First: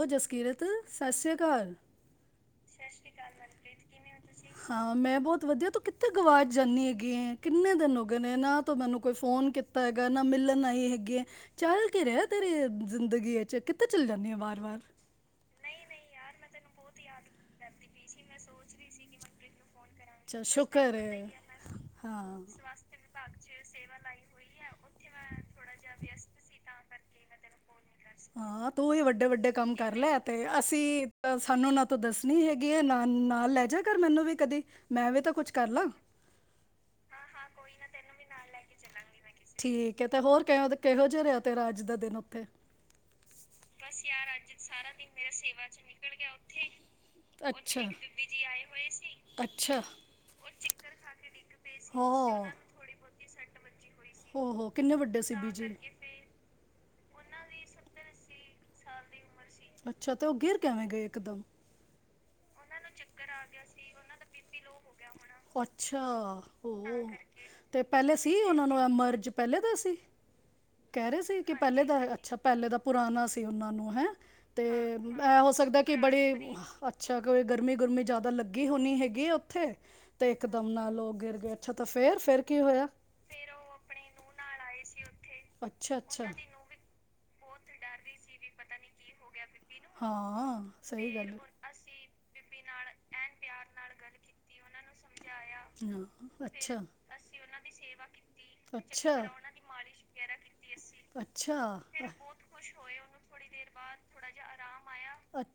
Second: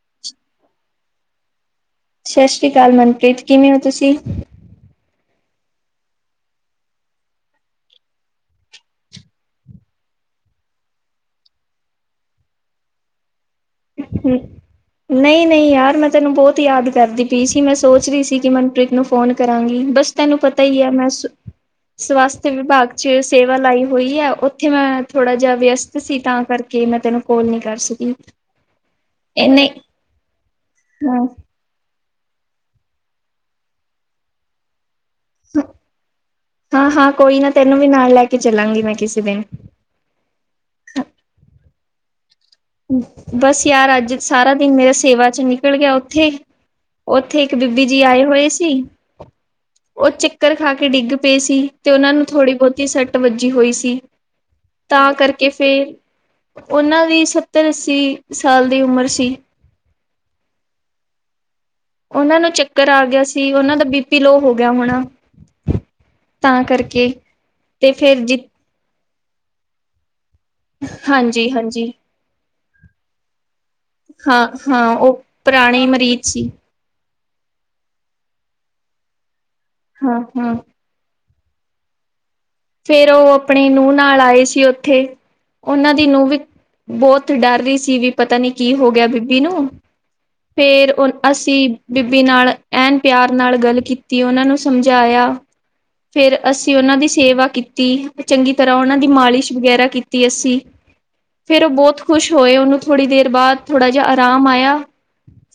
ਉਹ ਜਸਕੀਰਤ ਸਤਿ ਸ੍ਰੀ ਅਕਾਲ, ਸਤਿ ਸ੍ਰੀ ਅਕਾਲ ਮਨਪ੍ਰੀਤ, ਕਿਵੇਂ ਹੋ ਤੁਸੀਂ, ਹਾਂ ਮੈਂ ਬਹੁਤ ਵਧੀਆ, ਤੂੰ ਕਿੱਥੇ ਗਵਾਚ ਜਾਂਦੀ ਹੈਗੀ ਏ, ਕਿੰਨੇ ਦਿਨ ਹੋ ਗਏ ਨੇ, ਨਾ ਤੂੰ ਮੈਨੂੰ ਕੋਈ ਫੋਨ ਕੀਤਾ ਹੈਗਾ, ਨਾ ਮਿਲਣ ਆਈ ਹੈਗੀ ਏ, ਚੱਲ ਕੀ ਰਿਹਾ ਤੇਰੀ ਜ਼ਿੰਦਗੀ ਵਿੱਚ। ਕਿੱਥੇ ਚਲ ਜਾਨੀ ਏ ਬਾਹਰ। ਨਹੀਂ ਨਹੀਂ ਯਾਰ ਮੈਂ ਤੈਨੂੰ ਬਹੁਤ ਯਾਦ ਕਰਦੀ ਪਈ ਸੀ, ਮੈਂ ਸੋਚ ਰਹੀ ਸੀ ਕਿ ਮਨਪ੍ਰੀਤ ਨੂੰ ਫੋਨ ਕਰਾਂਗੀ। ਬਸ ਤੈਨੂੰ ਅੱਛਾ ਪਤਾ ਹੀ ਹੈ, ਸ਼ੁਕਰ ਮੈਂ ਹਾਂ ਸਵਾਸਥ ਵਿਭਾਗ ਚ ਸੇਵਾ ਲਾਈ ਹੋਈ ਹੈ, ਉੱਥੇ ਮੈਂ ਥੋੜ੍ਹਾ ਜਿਹਾ ਵਿਅਸਤ ਸੀ, ਤਾਂ ਕਰਕੇ ਮੈਂ ਤੈਨੂੰ ਕੋਲ ਨੀ ਕਰ ਸਕੀ। ਉਹੀ ਵੱਡੇ ਇਹ ਵੱਡੇ ਨਹੀਂ ਕੰਮ ਕਰ ਲੈ ਤੇ ਅਸੀਂ ਹਾਂ ਤਾਂ ਸਾਨੂੰ ਨਾ ਤੂੰ ਦੱਸਣੀ ਹੈਗੀ ਹੈ, ਨਾਲ ਨਾਲ ਲੈ ਜਾਇਆ ਕਰ ਮੈਨੂੰ ਵੀ ਕਦੀ। ਮੈਂ ਵੀ ਤਾਂ ਕੁਛ ਕਰ ਲਾ, ਹਾਂ ਹਾਂ ਕੋਈ ਨਾ ਤੈਨੂੰ ਵੀ ਲੈ ਕੇ ਚੱਲਾਂਗੀ ਮੈ ਕਿਸੇ ਦਿਨ, ਠੀਕ ਆ ਤੇ ਹੋਰ ਕਿਹੋ ਜਿਹਾ ਰਿਹਾ ਤੇਰਾ ਅੱਜ ਦਾ ਦਿਨ। ਤੈਨੂੰ ਉੱਥੇ ਬਸ ਯਾਰ ਅੱਜ ਸਾਰਾ ਦਿਨ ਮੇਰੇ ਸੇਵਾ ਚ ਨਿਕਲ ਗਿਆ ਉੱਥੇ, ਉੱਥੇ ਇੱਕ ਅੱਛਾ ਬੀਬੀ ਜੀ ਆਏ ਹੋਏ ਸੀ। ਅੱਛਾ ਉਹ ਚੱਕਰ ਖਾ ਕੇ ਡਿੱਗ ਪਏ ਸੀ, ਤੇ ਉਹਨਾਂ ਨੂੰ ਹਾਂ ਥੋੜ੍ਹੀ ਬਹੁਤੀ ਸੱਟ ਵੱਜੀ ਹੋਈ ਸੀ ਹੋ ਹੋ ਕਿੰਨੇ ਤਾਂ ਵੱਡੇ ਸੀ ਕਰਕੇ ਬੀਜੀ ਫਿਰ ਉਹਨਾਂ ਦੀ ਸੱਤਰ ਅੱਸੀ ਸਾਲ ਦੀ ਉਮਰ ਸੀ। ਅੱਛਾ ਤੇ ਉਹ ਗਿਰ ਕਿਵੇਂ ਗਏ ਇੱਕਦਮ? ਉਹਨਾਂ ਨੂੰ ਚ ਉਹਨਾਂ ਨੂੰ ਚੱਕਰ ਆ ਗਿਆ ਸੀ, ਉਹਨਾਂ ਦਾ ਬੀਪੀ ਲੋ ਹੋ ਗਿਆ ਹੋਣਾ, ਅੱਛਾ ਓਹੋ, ਤਾਂ ਕਰਕੇ, ਤੇ ਪਹਿਲੇ ਫੇਰ ਸੀ ਜ ਉਹਨਾਂ ਨੂੰ ਇਹ ਪਹਿਲੇ ਦਾ ਸੀ। ਕਹਿ ਰਹੇ ਸੀ ਹਾਂਜੀ ਕਿ ਪਹਿਲੇ ਹਾਂਜੀ ਦਾ ਅੱਛਾ, ਪਹਿਲੇ ਦਾ ਪੁਰਾਣਾ ਸੀ ਉਹਨਾਂ ਨੂੰ ਹੈਂ ਹਾਂ ਤੇ, ਹਾਂ ਉਹ ਇਹ ਹੋ ਸਕਦਾ ਪੁਰਾਣੇ ਕਿ ਮਰੀਜ਼ ਸੀ ਬੜੀ- ਅੱਛਾ, ਕੋਈ- ਗਰਮੀ ਗੁਰਮੀ ਜ਼ਿਆਦਾ ਲੱਗੀ ਹੋਣੀ ਹੈਗੀ, ਇੱਥੇ ਹਾਂ ਤੇ ਹਾਂ ਇਕਦਮ ਨਾਲ ਉਹ ਗਿਰ ਗਏ। ਅੱਛਾ, ਤਾਂ ਫਿਰ ਫਿਰ- ਫੇਰ ਉਹ ਆਪਣੇ ਨੂੰਹ ਨਾਲ ਆਏ ਸੀ ਉੱਥੇ ਉਹਨਾਂ ਅੱਛਾ ਦੀ ਅੱਛਾ ਨੂੰਹ ਵੀ ਬਹੁਤ ਡਰ- ਰੀ ਸੀ ਵੀ। ਪਤਾ ਨੀ ਕੀ ਹੋ ਗਿਆ ਬੀਬੀ ਨੂੰ, ਹਾਂ ਫੇਰ ਸਹੀ ਗੱਲ ਉਹ ਹੈ ਅਸੀਂ ਬੀਬੀ ਨਾਲ- ਐਨ ਪਿਆਰ ਨਾਲ ਗੱਲ ਕੀਤੀ, ਉਹਨਾਂ ਨੂੰ ਸਮਝਾਇਆ। ਹਾਂ, ਫੇਰ ਅਸੀਂ ਅੱਛਾ ਉਹਨਾਂ ਦੀ ਸੇਵਾ- ਕੀਤੀ ਚੰਗੀ ਤਰ੍ਹਾਂ ਉਹਨਾਂ ਦੀ ਅੱਛਾ ਮਾਲਿਸ਼ ਵਗੈਰਾ ਕੀਤੀ ਅਸੀਂ। ਫੇ ਰ ਉਹ ਬਹੁਤ ਅੱਛਾ ਖੁਸ਼ ਹੋਏ, ਉਹਨੂੰ ਥੋੜੀ ਦੇਰ ਬਾਅਦ ਥੋੜਾ ਜਿਹਾ ਆਰਾਮ ਆਇਆ,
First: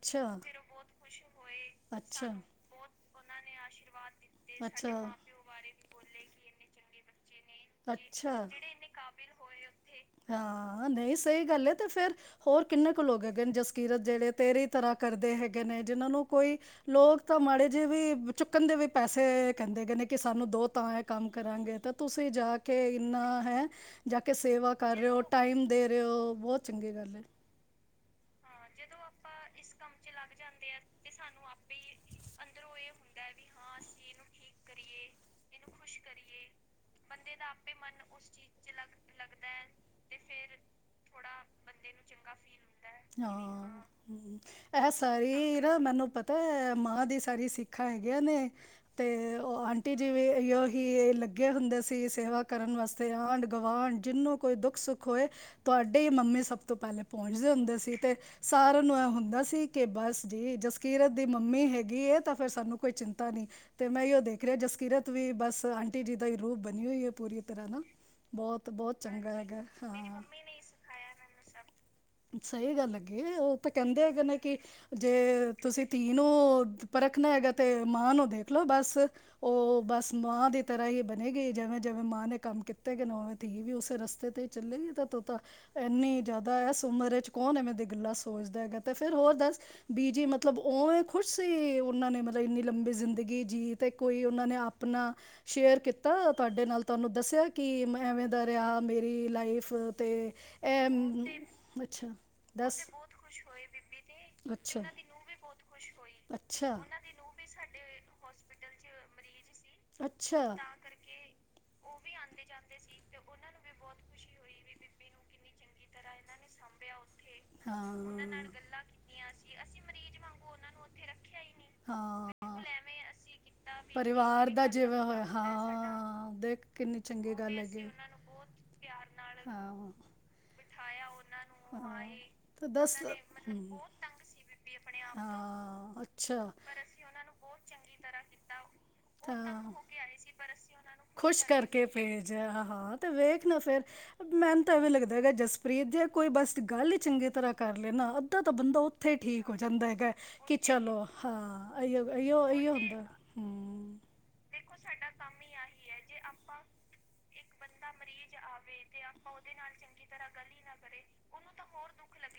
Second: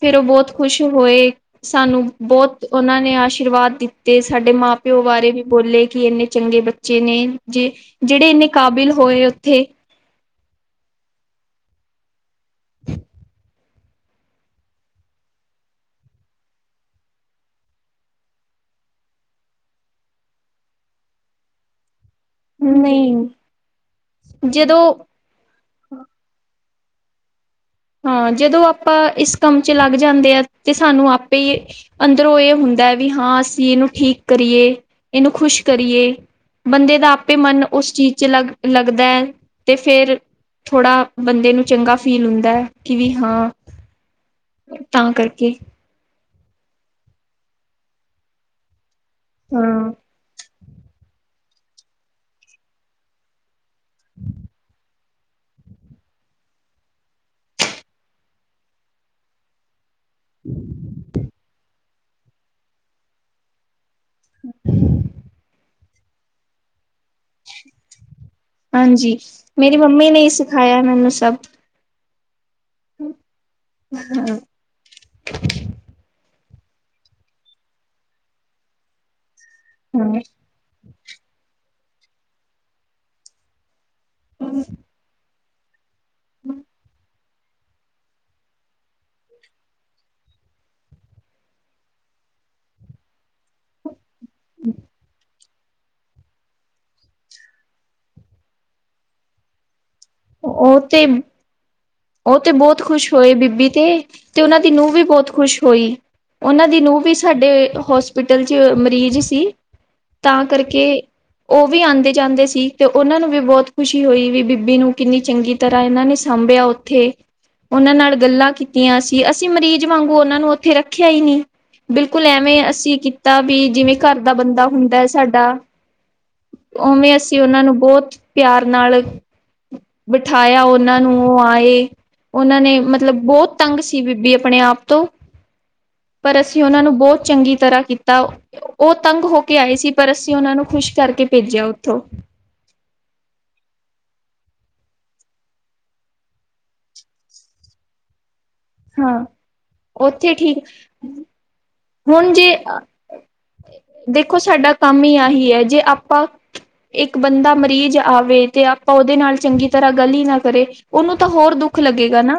ਫੇਰ ਉਹ ਬਹੁਤ ਖੁਸ਼ ਹੋਏ ਸਾਨੂੰ ਅੱਛਾ ਬਹੁਤ ਉਹਨਾਂ ਨੇ ਆਸ਼ੀਰਵਾਦ ਦਿੱਤੇ। ਸਾਡੇ ਮ- ਪਿਓ ਅੱਛਾ ਬਾਰੇ ਵੀ ਬੋਲੇ ਕਿ ਇੰਨੇ ਚੰਗੇ ਬੱ ਨੇ ਜੇ ਜਿਹੜੇ ਅੱਛਾ ਇੰਨੇ ਕਾਬਿਲ ਹੋਏ ਉੱਥੇ। ਹਾਂ, ਨਹੀਂ ਸਹੀ ਗੱਲ ਹੈ ਤੇ ਫੇਰ- ਹੋਰ ਕਿੰਨੇ ਕੁ ਲੋਕ ਹੈਗੇ ਨੇ ਜਸ- ਕੀਰਤ ਜਿਹੜੇ ਤੇਰੀ ਤਰ੍ਹਾਂ ਕਰਦੇ ਹੈਗੇ ਨੇ ਜਿਹਨਾਂ ਨੂੰ, ਕੋਈ ਲੋਕ ਤਾਂ ਮਾੜੇ ਜਿਹੇ ਵੀ ਚੁੱਕਣ ਦੇ ਵੀ ਪੈਸੇ- ਕਹਿੰਦੇ ਹੈਗੇ ਨੇ ਕਿ ਸਾਨੂੰ ਦਿਓ, ਤਾਂ ਇਹ ਕੰਮ ਕਰਾਂਗੇ, ਤਾਂ ਤੁਸੀਂ ਜਾ ਕੇ ਇੰਨਾ ਨਹੀਂ ਹੈ ਜਾ ਕੇ ਸੇਵਾ ਜਦੋਂ ਕਰ ਰਹੇ ਹੋ, ਟਾਈਮ ਦੇ ਰਹੇ ਹੋ। ਬਹੁਤ- ਚੰਗੀ ਗੱਲ ਹੈ। ਹਾਂ, ਜਦੋਂ ਆਪਾਂ ਇਸ ਕੰਮ ਚ ਲੱਗ ਜਾਂਦੇ ਆ ਤੇ ਸਾਨੂੰ ਆਪ- ਅੰਦਰੋਂ ਇਹ ਹੁੰਦਾ ਹੈ ਵੀ ਹਾਂ। ਅਸੀਂ ਇਹਨੂੰ ਠੀਕ ਕਰੀਏ। ਇਹਨੂੰ ਖੁਸ਼ ਕਰੀਏ। ਬੰਦੇ ਦਾ ਆਪ- ਪੇ ਮਨ ਉਸ ਚੀਜ਼ ਚ ਲੱਗ-ਲੱਗਦਾ ਤੇ ਫੇਰ ਥੋੜਾ ਬੰਦੇ ਨੂੰ ਚੰਗਾ ਫੀਲ ਹੁੰਦਾ ਹੈ। ਹਾਂ, ਇਹ ਤਾਂ ਕਰਕੇ ਸਾਰੀ ਨਾ ਮੈਨੂੰ ਪਤਾ- ਤੇ ਮਾਂ ਦੀ ਸਾਰੀ ਸਿੱਖਿਆ ਹੈਗੀਆਂ ਨੇ। ਤੇ ਹਾਂ ਆਂਟੀ ਜੀ ਵੀ ਇਹੀਓ- ਕਿ ਇਹ ਲੱਗੇ ਹੁੰਦੇ ਸੀ ਸੇਵਾ ਕਰਨ ਵਾਸਤੇ ਆਂਢ- -ਗੁਆਂਢ ਜਿਨੂੰ ਕੋਈ ਦੁੱਖ-ਸੁੱਖ ਹੋਏ ਤੁਹਾਡੀ ਮੰਮੀ ਸਭ ਤੋਂ- ਤੋਂ ਪਹਿਲੇ ਪਹੁੰਚਦੇ ਹੁੰਦੇ ਸੀ ਤੇ ਸਾਰਿਆਂ ਨੂੰ ਇਹ ਹੁੰਦਾ ਸੀ, ਕੇ ਬਸ ਜੀ ਜਸਕੀਰਤ ਦੀ ਮੰਮੀ ਹੈਗੀ। ਹੈਗੀ ਤਾਂ ਫਿਰ ਸਾਨੂੰ ਕੋਈ ਚਿੰਤਾ ਨਹੀ। ਤੇ ਮੈਂ ਐਈਉ ਦੇਖ ਰਿਹਾ ਜਸਕੀਰਤ ਵੀ ਬਸ, ਤੀਜੀ ਦਾ ਰੂਪ ਬਣੀ ਹੋਈ ਹੈ ਪੂਰੀ ਤਰ੍ਹਾਂ ਹਨਾ। ਹਾਂਜੀ ਮੇਰੀ ਮੰਮੀ ਨੇ ਹੀ ਸਿਖਾਇਆ ਮੈਨੂੰ ਸਭ ਸਹੀ ਗੱਲ ਹੈੱਗੀ ਉਹ ਤਾਂ ਕਹਿੰਦੇ ਹੈਗੇ ਹਾਂ ਨੇ ਕਿ ਜੇ ਤੁਸੀਂ ਤੀਨ ਨੂੰ ਪਰਖਣਾ ਹੈਗਾ ਤੇ ਮਾਂ ਨੂੰ ਦੇਖਲੋ ਬਸ ਉਹ ਬਸ ਹਾਂ ਮਾਂ ਦੀ ਤਰ੍ਹਾਂ ਹੀ ਬ। ਜਵੇਂ ਜਵੇਂ ਮਾਂ ਨੇ ਕੰਮ ਕੀਤੇ ਨਵੇਂ ਤੀ ਵੀ। ਰਸਤੇ ਤੇ ਹੀ ਚੱਲੇਏ ਤਾਂ। ਤਾਂ ਇੰਨੀ ਜ਼ਿਆਦਾ ਇਸ ਉਮਰ ਵਿੱਚ ਕੌਣ ਐਵੇਂ ਦੀ ਗਲਾਂ ਸੋਚਦਾ ਹੈਗਾ ਅਤੇ ਫਿਰ ਹੋਰ ਦੱਸ ਬੀ ਜੀ ਮਤਲਬ ਉਵੇਂ ਖੁਸ਼ ਸੀ। ਉਹਨਾਂ ਨੇ ਮਤਲਬ ਇੰਨੀ ਲੰਬੀ ਜ਼ਿੰਦਗੀ ਜੀਅ ਅਤੇ ਕੋਈ ਉਹਨਾਂ ਨੇ ਆਪਣਾ ਸ਼ੇਅਰ ਕੀਤਾ ਤੁਹਾਡੇ ਨਾਲ ਤੁਹਾਨੂੰ ਦੱਸਿਆ ਕਿ ਮੈਂ ਐਵੇਂ ਦਾ ਰਿਹਾ ਮੇਰੀ ਲਾਈਫ ਤੇ ਐ। ਉਹ ਤੇ ਉਹ ਤੇ ਬਹੁਤ ਖ਼ੁਸ਼ ਹੋਏ ਬੀਬੀ ਤੇ ਤੇ ਉਹਨਾਂ ਦੀ ਅੱਛਾ ਨੂੰਹ ਵੀ ਬਹੁਤ ਖੁਸ਼ ਹੋਈ। ਉਹਨਾਂ ਅੱਛਾ ਦੀ ਨੂੰਹ ਵੀ ਸਾਡੇ ਹੋਸਪਿਟਲ ਚ ਮਰੀਜ਼ ਸੀ। ਅੱਛਾ ਤਾਂ ਕਰਕੇ ਉਹ ਵੀ ਆਉਂਦੇ। ਜਾਂਦੇ ਸੀ ਤੇ ਉਹਨਾਂ ਨੂੰ ਵੀ ਬਹੁਤ ਖੁਸ਼ੀ ਹੋਈ ਵੀ ਬੀਬੀ ਨੂੰ ਕਿੰਨੀ ਚੰਗੀ ਤਰ੍ਹਾਂ ਇਹਨਾਂ ਨੇ ਸਾਂਭਿਆ। ਉੱਥੇ। ਉਹਨਾਂ ਨਾਲ ਹਾਂ ਗੱਲਾਂ ਕੀਤੀਆਂ ਸੀ। ਅਸੀਂ ਮਰੀਜ਼ ਵਾਂਗੂ ਉਹਨਾਂ ਨੂੰ ਉੱਥੇ ਰੱਖਿਆ ਹੀ ਨਹੀਂ। ਬਿਲਕੁਲ ਹਾਂ ਐਵੇਂ ਅਸੀਂ ਕੀਤਾ ਵੀ ਜਿਵੇਂ ਘਰ ਦਾ ਪਰਿਵਾਰ ਬੰਦਾ ਹੁੰਦਾ ਜਿਵੇਂ ਹੈ ਹੋਇਆ ਸਾਡਾ ਹਾਂ ਦੇਖ ਕਿੰਨੀ ਉਵੇਂ ਚੰਗੀ ਅਸੀਂ ਗੱਲ ਉਹਨਾਂ ਨੂੰ ਹੈਗੀ ਬਹੁਤ ਪਿਆਰ ਹਾਂ ਨਾਲ ਹਾਂ ਬਿਠਾਇਆ ਉਹਨਾਂ ਨੂੰ ਉਹ ਆਏ ਉਹਨਾਂ ਤਾਂ ਨੇ ਦੱਸ ਮਤਲਬ ਬਹੁਤ ਹਮ, ਤੰਗ ਸੀ ਬੀਬੀ ਆਪਣੇ ਆਪ ਤੋਂ ਹਾਂ ਪਰ ਅੱਛਾ ਅਸੀਂ ਉਹਨਾਂ ਨੂੰ ਬਹੁਤ ਚੰਗੀ ਤਰ੍ਹਾਂ ਕੀਤਾ ਉਹ ਤੰਗ ਹੋ ਕੇ ਤਾਂ ਆਏ ਸੀ ਪਰ ਅਸੀਂ ਉਹਨਾਂ ਨੂੰ ਖੁਸ਼ ਕਰਕੇ ਭੇਜਿਆ ਕਰਕੇ ਉੱਥੋ ਭੇਜ ਮੈਹਨੂੰ ਤਾਂ ਐਵੇਂ ਲੱਗਦਾ ਹੈਗਾ ਜਸਪ੍ਰੀਤ ਜ ਕੋਈ ਬਸ ਗੱਲ ਹੀ ਚੰਗੀ। ਤਰ੍ਹਾਂ ਕਰ ਲੈਣਾ। ਉੱਧ ਤਾਂ ਬੰਦਾ ਉੱਥੇ ਹਾਂ ਠੀਕ ਹੋ ਜਾਂਦਾ ਹੈਗਾ ਉੱਥੇ ਕਿ ਠੀਕ ਚਲੋ ਹਾਂ। ਅਈਓ ਹੁਣ ਅਈਓ ਜੇ ਅਈਓ ਹੁੰਦਾ ਹੂੰ ਦੇਖੋ ਸਾਡਾ ਕੰਮ ਹੀ ਆਹੀ ਹੈ ਜੇ ਆਪਾਂ ਇੱਕ ਬੰਦਾ ਮਰੀਜ਼ ਆਵੇ ਤੇ ਆਪਾਂ ਉਹਦੇ ਨਾਲ ਚੰਗੀ ਤਰ੍ਹਾਂ ਗੱਲ ਹੀ ਨਾ ਕਰੇ ਉਹਨੂੰ ਤਾਂ ਹੋਰ ਦੁੱਖ ਲੱਗੇਗਾ ਨਾ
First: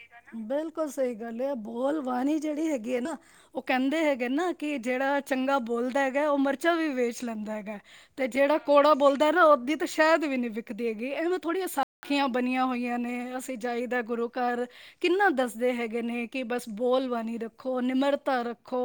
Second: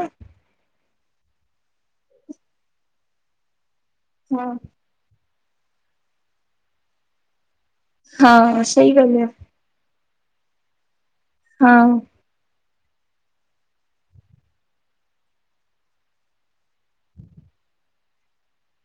ਬਿਲਕੁਲ ਸਹੀ ਗੱਲ ਬੋਲ। ਪਾਣੀ ਜਿਹੜੀ ਹੈਗੀ ਆ ਨਾ ਉਹ ਕਹਿੰਦੇ ਹੈਗੇ ਨਾ ਹਾਂ ਕਿ ਜਿਹੜਾ ਚੰਗਾ ਬੋਲਦਾ ਹੈਗਾ ਉਹ ਮਿਰਚਾਂ ਵੀ ਵੇਚ ਲੈਂਦਾ ਹੈਗਾ। ਤੇ ਜਿਹੜਾ ਹਾਂ ਕੋੜਾ ਸਹੀ ਗੱਲ ਹੈ ਬੋਲਦਾ ਨਾ ਉਹਦੀ ਸ਼ਾਇਦ ਵੀ ਨਹੀਂ ਵਿਕਦੀ ਹੈ। ਇਹਵੇੈਂ ਥੋੜੀਆਂ ਹਾਂ ਸਾਖੀਆਂ ਬਣੀਆਂ ਹੋਈਆਂ ਨੇ ਅਸੀਂ ਜਾਈਦਾ ਗੁਰੂ ਘਰ ਕਿੰਨਾ ਦੱਸਦੇ ਹੈਗੇ ਨੇ ਕਿ ਬਸ ਬੋਲਬਾਨੀ ਰੱਖੋ ਨਿਮਰਤਾ ਰੱਖੋ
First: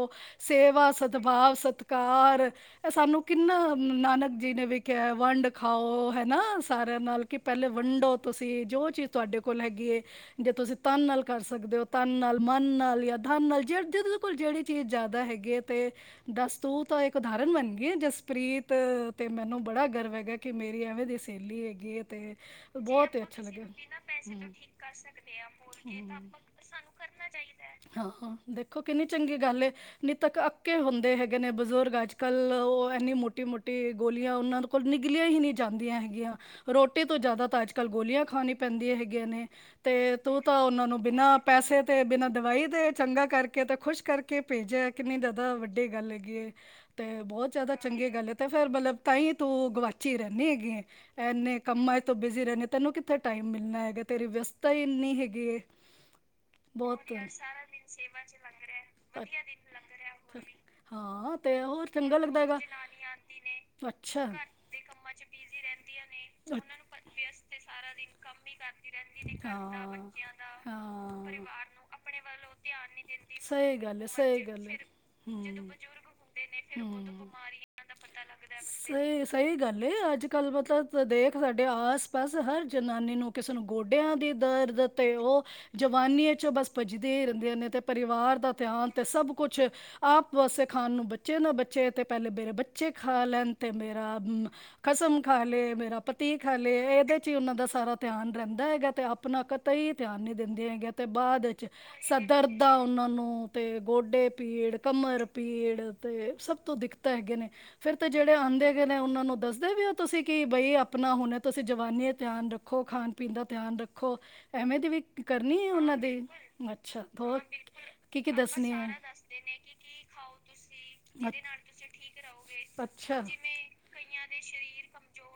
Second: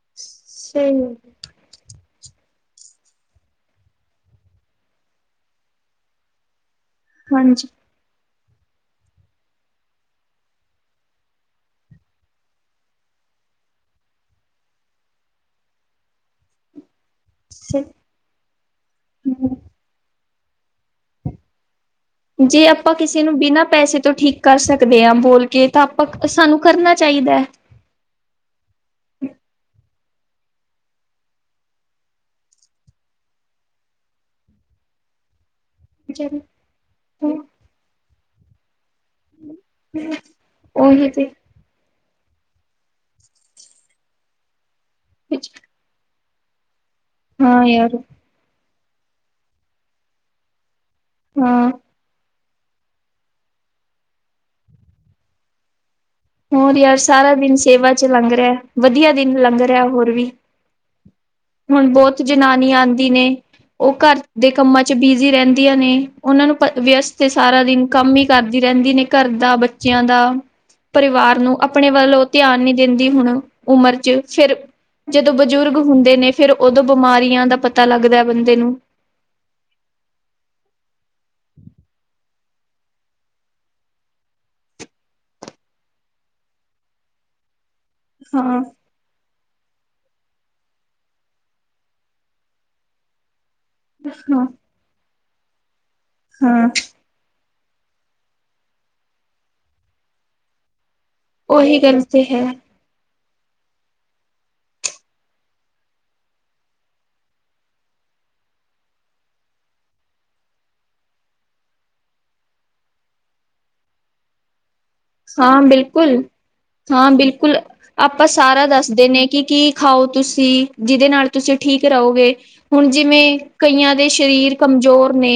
ਸੇਵਾ ਸਹੀ ਸਦਭਾਵ ਸਤਿ ਕਾਰ ਇਹ ਸਾਨੂੰ ਕਿੰਨਾ ਨਾਨਕ ਜੀ ਨੇ ਵੇਖਿਆ ਵੰਡ ਖਾਓ ਹੈ ਨਾ ਸਾਰਿਆਂ ਨਾਲ ਕਿ ਹਾਂਜੀ ਪਹਿਲੇ ਵੰਡੋ ਤੁਸੀਂ ਜੋ ਚੀਜ਼ ਤੁਹਾਡੇ ਕੋਲ ਹੈਗੀ ਹੈ ਜੇ ਤੁਸੀਂ ਤਨ ਨਾਲ ਕਰ ਸਕਦੇ ਹੋ ਤਨ ਨਾਲ ਮਨ ਨਾਲ ਜਾਂ ਧਨ ਨਾਲ ਜ ਜਿਹਦੇ ਕੋਲ ਜਿਹੜੀ ਚੀਜ਼ ਜ਼ਿਆਦਾ ਹੈਗੀ ਹੈ ਤੇ ਦਸਤੂ ਤਾਂ ਏ ਉਦਾਹਰਨ ਬਣ ਗਈ ਸ ਏ ਜਸਪ੍ਰੀਤ ਤੇ ਮੈਨੂੰ ਬੜਾ ਗਰਵ ਹੈਗਾ ਕਿ ਮੇਰੀ ਐਵੇਂ ਦੀ ਸਹੇਲੀ ਹੈਗੀ ਏ ਜੇ ਆਪਾਂ ਬਹੁਤ ਕਿਸੇ ਹੀ ਨੂੰ ਅਛਾ ਬਿਨਾਂ ਲਗਿਆ, ਪੈਸੇ ਤੋਂ ਠੀਕ ਕਰ ਸਕਦੇ ਹਾਂ ਬੋਲ ਕੇ ਤਾਂ ਆਪਾਂ ਸਾਨੂੰ ਕਰਨਾ ਚਾਹੀਦਾ ਹਾਂ-ਹਾਂ ਦੇਖੋ ਕਿੰਨੀ ਚੰਗੀ ਗੱਲ ਆ ਨਿਤੱਕ ਅੱਕੇ ਹੁੰਦੇ ਹੈਗੇ ਨੇ ਬਜ਼ੁਰਗ ਅੱਜ ਕੱਲ੍ਹ ਉਹ ਐੰਨੀ ਮੋਟੀ-ਮੋਟੀ ਗੋਲੀਆਂ ਉਹਨਾਂ ਕੋਲ ਨਹੀ ਹਿਲਯਾ ਹੀ ਨੀ ਜਾਂਦੀਆਂ ਹੈਗੀਆਂ ਹੈ। ਰੋਟੀ ਤੋਂ ਜ਼ਿਆਦਾ ਤਾਂ ਅੱਜ ਕੱਲ੍ਹ ਗੋਲੀਆਂ ਖਾਉਣੀ ਪੈਂਦੀ ਹੈਗੀ ਨੇ ਤੇ ਤੂੰ ਤਾਂ ਉਹਨਾਂ ਨੂੰ ਉਹੀ ਤੇ ਬਿਨਾਂ ਪੈਸੇ ਤੇ ਬਿਨਾਂ ਦਵਾਈ ਦੇ ਚੰਗਾ ਕਰਕੇ ਤੇ ਖੁਸ਼ ਕਰਕੇ ਭੇਜਿਆ ਕਿੰਨੀ ਜਿਆਦਾ ਵੱਡੀ ਗੱਲ ਹੈ ਗਏ। ਤੇ ਬਹੁਤ ਹਾਂ ਜ਼ਿਆਦਾ ਯਾਰ ਚੰਗੇ ਗੱਲ ਹੈ ਅਤੇ ਫਿਰ ਮਤਲਬ ਤਾਂਈ ਤੂੰ ਗਵਾਚੀ ਰੈਨੀ ਹੈਗੀ ਏਂ ਐਨੇ ਹਾਂ ਕਮਾ ਤੋਂ ਬੀਜੀ ਰਹਿਨੇ ਤੈਨੂੰ ਕਿੱਥੇ ਟਾਈਮ ਮਿਲਣਾ ਹੈਗਾ ਤੇਰੀ ਵਿਅਸਤਾ ਹੀ ਇੰਨੀ ਹੈਗੀ ਏ ਹੋਰ ਯਾਰ ਬਹੁਤ ਸਾਰਾ ਦਿਨ ਸੇਵਾ ਚ ਲੰਘ ਰਿਹਾ ਵਧੀਆ ਦਿਨ ਲੰਘ ਰਿਹਾ ਹੋਰ ਵੀ ਹਾਂ ਤੇ ਹੋਰ ਹੁਣ ਚੰਗਾ ਬਹੁਤ ਲੱਗਦਾ ਜਨਾਨੀਆਂ ਆਦੀ ਨੇ ਉਹ ਘਰ ਅੱਛਾ ਦੇ ਕੰਮਾਂ ਚ ਬਿਜ਼ੀ ਰਹਿੰਦੀਆਂ ਨੇ ਉਹਨਾਂ ਨੂੰ ਪ ਵਿਅਸਤ ਤੇ ਸਾਰਾ ਦਿਨ ਕੰਮ ਹੀ ਕਰਦੀ ਰਹਿੰਦੀ ਨੇ ਘਰ ਦਾ ਬੱਚਿਆਂ ਦਾ ਪਰਿਵਾਰ ਨੂੰ ਆਪਣੇ ਵੱਲ ਉਹ ਧਿਆਨ ਨਹੀਂ ਦਿੰਦੀ ਹੁਣ ਸਹੀ ਉਮਰ ਗੱਲ ਹੈ ਚ ਸਹੀ ਫਿਰ ਗੱਲ ਜਦੋਂ ਬਜ਼ੁਰਗ ਹੁੰਦੇ ਨੇ ਫਿਰ ਉਦੋਂ ਬਿਮਾਰੀਆਂ ਦਾ ਪਤਾ ਲੱਗਦਾ ਹੈ ਬੰਦੇ ਨੂੰ ਸਹੀ ਸਹੀ ਗੱਲ ਅੱਜ ਕੱਲ੍ਹ ਮਤਲਬ ਦੇਖ ਸਾਡੇ ਆਸ ਪਾਸ ਹਰ ਜਨਾਨੀ ਨੂੰ ਕਿਸੇ ਨੂੰ ਗੋਡਿਆਂ ਦੀ ਦਰਦ ਤੇ ਉਹ ਜਵਾਨੀ ਚੋਂ ਬਸ ਭੱਜਦੀਆਂ ਹੀ ਰਹਿੰਦੀਆਂ ਨੇ ਤੇ ਪਰਿਵਾਰ ਦਾ ਹਾਂ ਧਿਆਨ ਤੇ ਸਭ ਕੁਛ ਆਪ ਵਾਸੇ ਖਾਣ ਨੂੰ ਬੱਚੇ ਨਾ ਬਚੇ ਤੇ ਪਹਿਲੇ ਮੇਰੇ ਬੱਚੇ ਖਾ ਲੈਣ ਤੇ ਖਸਮ ਖਾ ਲੇ ਮੇਰਾ ਪਤੀਰ ਹਾਂ ਖਾਦੇ ਇਹਦੇ ਚ ਹੀ ਉਹਨਾਂ ਦਾ ਸੁ ਸਾਰਾ ਧਿਆਨ ਰਹਿੰਦਾ ਹੈਗਾ ਤੇ ਆਪਣਾ ਕਤੇ ਹੀ ਧਿਆਨ ਨਹੀ ਦਿੰਦੇ ਹੈਗੀ ਆਂ। ਅਤੇ ਬਾਅਦ ਉਹੀ ਗੱਲ ' ਤੇ ਹੈ ਸਦਰਰ ਦਾ ਉਹਨਾਂ ਨੂੰ ਤੇ ਗੋਡੇ ਪੀੜ ਕਮਰ ਪੀੜ ਤੇ ਸਭ ਤੋਂ ਦਿੱਕਤਾਂ ਹੈਗੇ ਨੇ ਫੇਰ ਤੇ ਜਿਹੜੇ ਆਦੇ ਉਹਨਾਂ ਨੂੰ ਦੱਸਦੇ ਵੀ ਹੋ ਤੁਸੀਂ ਕਿ ਬਈ ਆਪਣਾ ਹੁਣ ਤੁਸੀਂ ਜਵਾਨੀ ਧਿਆਨ ਰੱਖੋ ਖਾਣ ਪੀਣ ਦਾ ਧਿਆਨ ਰੱਖੋ ਐਵੇਂ। ਦੀ ਵੀ ਹਾਂ ਕਰਨੀ ਹੈ ਉਹਨਾਂ ਦੀ ਬਿਲਕੁਲ ਅੱਛਾ ਹਾਂ ਹੋਰ ਬਿਲਕੁਲ ਕੀ ਆਪਾਂ ਕੀ ਸਾਰਾ ਦੱਸਣੀ ਹੈ ਦੱਸਦੇ ਨੇ ਕਿ ਕੀ ਖਾਓ ਤੁਸੀਂ ਜਿਹਦੇ ਨਾਲ ਤੁਸੀਂ ਠੀਕ ਰਹੋਗੇ ਅੱਛ- ਹੁਣ ਅੱਛਾ ਜਿਵੇਂ ਕਈਆਂ ਦੇ ਸਰੀਰ ਕਮਜ਼ੋਰ ਨੇ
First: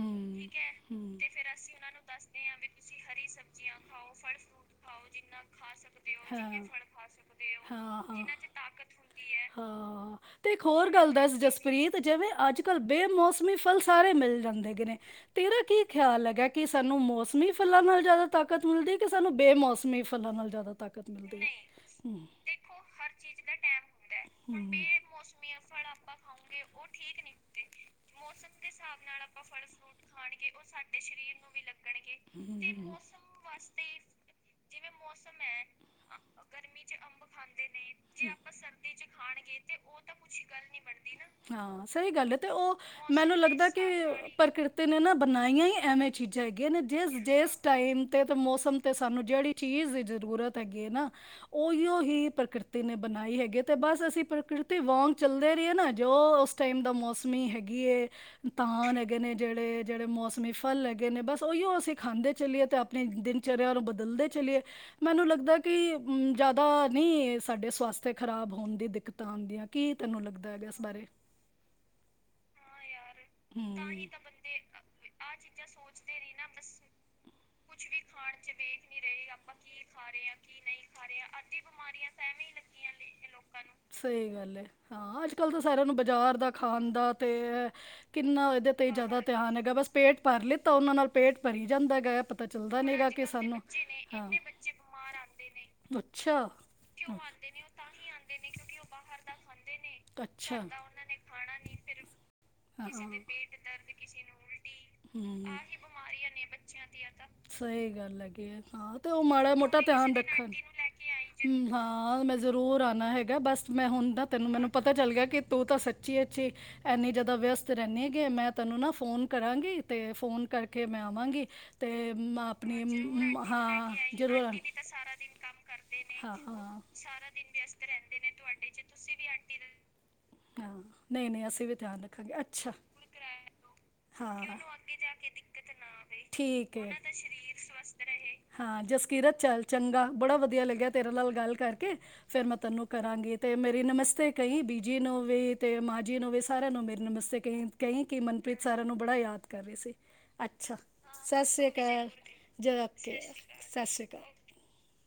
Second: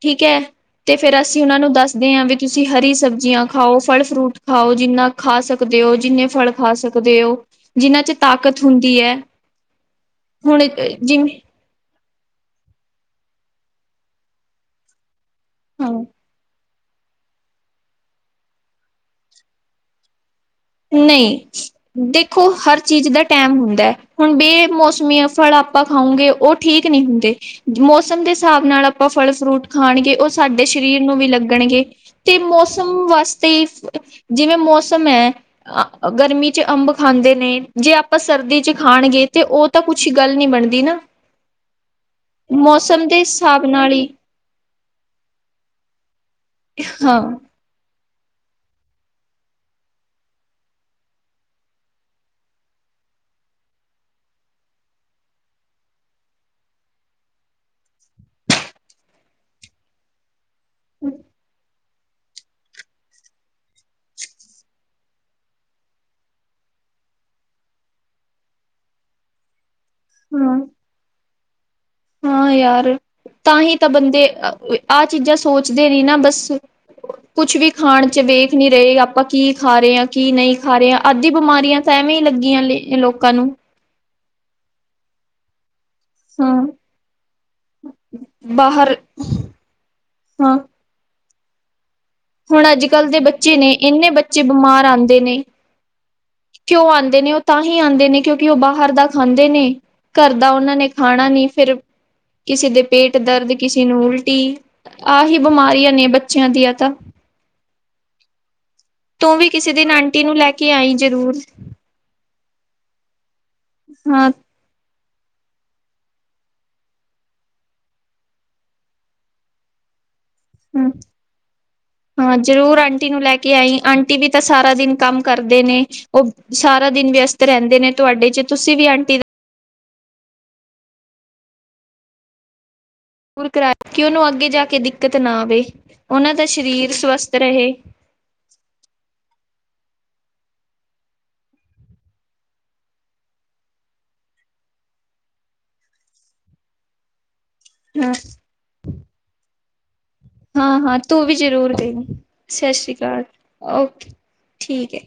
ਠੀਕ ਹੈ ਤੇ ਹੂੰ ਫੇਰ ਅਸੀਂ ਉਹਨਾ ਨੂੰ ਦੱਸਦੇ ਹਾਂ ਵੀ ਤੁਸੀਂ ਹਰੀ ਸਬਜ਼ੀਆਂ ਖਾਓ। ਫਲ ਫਰੂਟ ਖਾਓ ਜਿੰਨਾ ਖਾ ਸਕਦੇ ਹੋ ਜਿੰਨੇ ਫਲ ਹਾਂ ਖਾ ਸਕਦੇ ਹੋ ਹਾਂ ਜਿੰਹਨਾਂ ਚ ਹਾਂ ਤਾਕਤ ਹੁੰਦੀ ਹੈ ਹਾਂ ਤੇ ਇੱਕ ਹੁਣ ਹੋਰ ਗੱਲ ਦੱਸ ਜਿਵੇਂ ਜਸਪ੍ਰੀਤ ਜਿਵੇਂ ਅੱਜ ਬੇਮੋਸਮੀ ਫਲ ਸਾਰੇ ਮਿਲ ਜਾਂਦੇ ਹੇਗੇ ਨੇ ਤੇਰਾ ਕੀ ਹਾਂ ਖਿਆਲ ਹੈਗਾ? ਕਿ ਸਾਨੂੰ ਮੌਸਮੀ ਫਲਾਂ ਨਾਲ ਜ਼ਿਆਦਾ ਤਾਕਤ ਮਿਲਦੀ ਕਿ ਸਾਨੂੰ ਬੇਮੌਸਮੀ ਫਲਾਂ ਨਾਲ ਜ਼ਿਆਦਾ ਤਾਕਤ ਮਿਲਦੀ ਨਹੀਂ ਹੈ ਹੂੰ ਦੇਖੋ ਹਰ ਚੀਜ਼ ਦਾ ਟਾਈਮ ਹੁੰਦਾ ਹੁਣ ਹੂੰ। ਬੇਮੋਸਮੀ ਫਲ ਆਪਾਂ ਖਾਉਂਗੇ ਉਹ ਠੀਕ ਨਹੀਂ ਹੁੰਦੇ। ਮੌਸਮ ਦੇ ਹਿਸਾਬ ਨਾਲ ਆਪਾਂ ਫਲ ਫਰੂਟ ਖਾਣਗੇ ਉਹ ਸਾਡੇ ਸਰੀਰ ਨੂੰ ਵੀ ਲੱਗਣਗੇ ਤੇ ਹੂੰ ਮੌਸਮ ਵਾਸਤੇ ਜਿਵੇਂ ਮੌਸਮ ਏ। ਅ ਗਰਮੀ ਚ ਅੰਬ ਖਾਂਦੇ ਨੇ ਜੇ ਆਪਾਂ ਸਰਦੀ ਚ ਖਾਣਗੇ ਤੇ ਉਹ ਤਾਂ ਕੁਛ ਗੱਲ ਨੀ ਬਣਦੀ ਨਾ ਹਾਂ ਸਹੀ ਗੱਲ ਹੈ ਤੇ ਉਹ ਮੌਸਮ ਦੇ ਮੈਨੂੰ ਹਿਸਾਬ ਲੱਗਦਾ ਕਿ ਨਾਲ ਹੀ ਪ੍ਰਕਿਰਤੀ ਨੇ ਨਾ ਬਣਾਈਆਂ ਹੀ ਐਵੇਂ। ਹੈਗੇ ਨੇ ਹਾਂ ਜਿਸ-ਜਿਸ ਟਾਈਮ ਤੇ ਮੌਸਮ ਤੇ ਸਾਨੂੰ ਜਿਹੜੀ ਚੀਜ਼ ਦੀ ਜ਼ਰੂਰਤ ਹੈਗੀ ਹੈ ਨਾ ਉਹੀਓ ਹੀ ਪ੍ਰਕਿਰਤੀ ਨੇ ਬਣਾਈ ਹੈਗੀ ਤੇ ਬਸ ਅਸੀਂ ਪ੍ਰਕਿਰਤੀ ਵਾਂਗ ਚੱਲਦੇ ਰਹੀਏ ਨਾ ਜੋ ਉਸ ਟਾਈਮ ਦਾ ਮੌਸਮ ਸ ਹੈਗੀ ਏ ਧਾਨ ਹੈਗੇ ਨੇ ਜਿਹੜੇ ਜਿਹੜੇ ਮੌਸਮ ਫਲ ਲੱਗੇ ਨੇ ਬਸ ਉਹੀਓ ਅਸੀਂ। ਖਾਂਦੇ ਚੱਲੀਏ ਅਤੇ ਆਪਣੀ ਦਿਨਚਰਿਆ ਨੂੰ ਬਦਲਦੇ ਚੱਲੀਏ। ਮੈਨੂੰ ਲੱਗਦਾ ਕਿ ਜ਼ਿਆਦਾ ਨਹੀਂ ਸਾਡੇ ਸਵਾਸਥ ਖ਼ਰਾਬ ਹੋਣ ਦੀ ਦਿੱਕਤਾਂ ਆਦੀਆਂ। ਕੀ ਤੈਨੂੰ ਲੱਗਦਾ ਹਾਂ ਹੈਗਾ ਇਸ ਬਾਰੇ? ਹਾਂ ਯਾਰ ਤਾਂ ਹੀ ਤਾਂ ਬੰਦੇ ਆਹ ਚੀਜ਼ਾਂ ਸੋਚਦੇ ਨੀ ਨਾ ਬਸ। ਕੁਛ ਵੀ ਖਾਣ ਚ ਵੇਖ ਨਹੀਂ ਰਹੇ ਆਪਾਂ ਕੀ ਖਾ ਰਹੇ ਹਾਂ ਕੀ ਨਹੀਂ ਖਾ ਰਹੇ ਹਾਂ ਅੱਦੀ ਬਿਮਾਰੀਆਂ ਤਾਂ ਐਵੇਂ ਹੀ ਲੱਗੀਆਂ ਲ ਲੋਕਾਂ ਨੂੰ ਸਹੀ ਗੱਲ ਹੈ ਹਾਂ ਅੱਜ ਕੱਲ੍ਹ ਤਾਂ ਸਾਰਿਆਂ ਨੂੰ ਬਾਜ਼ਾਰ ਦਾ ਹਾਂ ਖਾਣ ਦਾ ਤੇ ਕਿੰਨਾ ਇਹਦੇ ਤੇ ਬਾਹਰ ਜ਼ਿਆਦਾ ਧਿਆਨ ਹੈਗਾ ਬਸ ਪੇਟ ਭਰ ਹਾਂ ਲਿੱਤਾ ਉਹਨਾਂ ਨਾਲ ਪੇਟ ਭਰੀ ਜਾਂਦਾ ਗ। ਹੁਣ ਅੱਜ ਕੱਲ੍ਹ ਦੇ ਬੱਚੇ ਨੇ ਇੰਨੇ ਬੱਚੇ ਬਿਮਾਰ ਆਦੇ ਨੇ ਆਉਂਦੇ ਅੱਛਾ ਕਿਉ ਆਉਂਦੇ ਨੇ ਉਹ ਤਾਂ ਹੀ ਆਉਂਦੇ ਨੇ ਕਿਉਂਕਿ ਉਹ ਬਾਹਰ ਦਾ ਖਾਂਦੇ ਨੇ ਘਰ ਦਾ ਅੱਛਾ ਉਹਨਾਂ ਨੇ ਖਾਣਾ ਨਹੀਂ ਫਿਰ ਕਿਸੇ ਦੇ ਹਾਂ ਪੇਟ ਹਾਂ ਦਰਦ ਕਿਸੇ ਨੂੰ ਉਲਟੀ ਆਹੀ ਹੂੰ ਬਿਮਾਰੀਆਂ ਨੇ ਬੱਚਿਆਂ ਦੀਆਂ ਤਾਂ ਸਹੀ ਗੱਲ ਹੈਗੀ ਆ ਹਾਂ ਤੇ ਉਹ ਤੂੰ ਵੀ ਮਾੜਾ ਕਿਸੇ ਮੋਟਾ ਦਿਨ ਧਿਆਨ ਆਂਟੀ ਨੂੰ ਲੈ ਰੱਖਣ। ਕੇ ਆਈ ਜ਼ਰੂਰ ਹਾਂ ਮੈਂ ਜ਼ਰੂਰ ਆਨਾ ਹੈਗਾ। ਬਸ ਮੈਂ ਹੁੰਦਾ ਹਾਂ ਤੈਨੂੰ ਮੈਨੂੰ ਪਤ ਪਤਾ ਚੱਲ ਗਿਆ ਕਿ ਤੂੰ ਤਾਂ ਸੱਚੀ ਐੱਚ ਇੰਨੀ ਜ਼ਿਆਦਾ ਵਿਅਸਤ ਰਹਿਣੀ ਹੈ ਕਿ ਮੈਂ ਤੈਨੂੰ ਨਾ ਫੋਨ ਕਰਾਂਗੀ ਤੇ ਫ਼ੋਨ ਕਰਕੇ ਹ ਮੈਂ ਆਵਾਂਗੀ। ਤੇ ਹਾਂ ਮੈਂ ਜ਼ਰੂਰ ਆਪਣੀ ਆਂਟੀ ਨੂੰ ਮ- ਲੈ ਮ- ਕੇ ਆਈ ਹਾਂ ਆਂਟੀ ਵੀ ਜ਼ਰੂਰ ਤਾਂ ਆਉਣਾ। ਸਾਰਾ ਦਿਨ ਕੰਮ ਕਰਦੇ ਨੇ ਉਹ ਹਾਂ ਹਾਂ ਸਾਰਾ ਦਿਨ ਵਿਅਸਤ ਰਹਿੰਦੇ ਨੇ ਤੁਹਾਡੇ ਚ ਤੁਸੀਂ ਵੀ ਆਂਟੀ ਦਾ। ਹਾਂ ਨਹੀਂ ਨਹੀਂ ਅਸੀਂ ਵੀ ਧਿਆਨ ਰੱਖਾਂਗੇ, ਅੱਛਾ। ਦੂਰ ਕਰਾ ਕਿ ਉਹਨੂੰ ਹਾਂ ਅੱਗੇ ਜਾ ਕੇ ਦਿੱਕਤ ਨਾ ਆਵੇ ਉਹਨਾਂ ਦਾ ਠੀਕ ਹੈ ਸਰੀਰ ਸਵਸਥ ਰਹੇ। ਹਾਂ ਜਸਕੀਰਤ ਚੱਲ ਚੰਗਾ ਬੜਾ ਵਧੀਆ ਲੱਗਿਆ ਤੇਰੇ ਨਾਲ ਗੱਲ ਕਰਕੇ ਫੇਰ ਮੈਂ ਤੈਨੂੰ ਕਰਾਂਗੀ ਤੇ ਮੇਰੀ ਨਮਸਤੇ ਕਹੀ ਬੀਜੀ ਨੂੰ ਵੀ, ਤੇ ਮਾਂ ਜੀ ਨੂੰ ਵੀ, ਸਾਰਿਆਂ ਨੂੰ ਮੇਰੀ ਨਮਸਤੇ ਕਈ ਕਈ ਹਾਂ ਕਿ ਮਨਪ੍ਰੀਤ ਸਾਰਿਆਂ ਨੂੰ ਬੜਾ ਯਾਦ ਕਰ ਰਹੇ ਸੀ। ਅੱਛਾ ਹਾਂ ਹਾਂ ਤੂੰ ਵੀ ਸਤਿ ਸ਼੍ਰੀ ਜ਼ਰੂਰ ਦੇ ਅਕਾਲ [unintelligible] ਸਸਿ ਸ਼੍ਰੀ ਜੱਕੇ ਕਾਲ ਸਤਿ ਸ਼੍ਰੀ ਓਕੇ ਅਕਾਲ ਠੀਕ ਏ।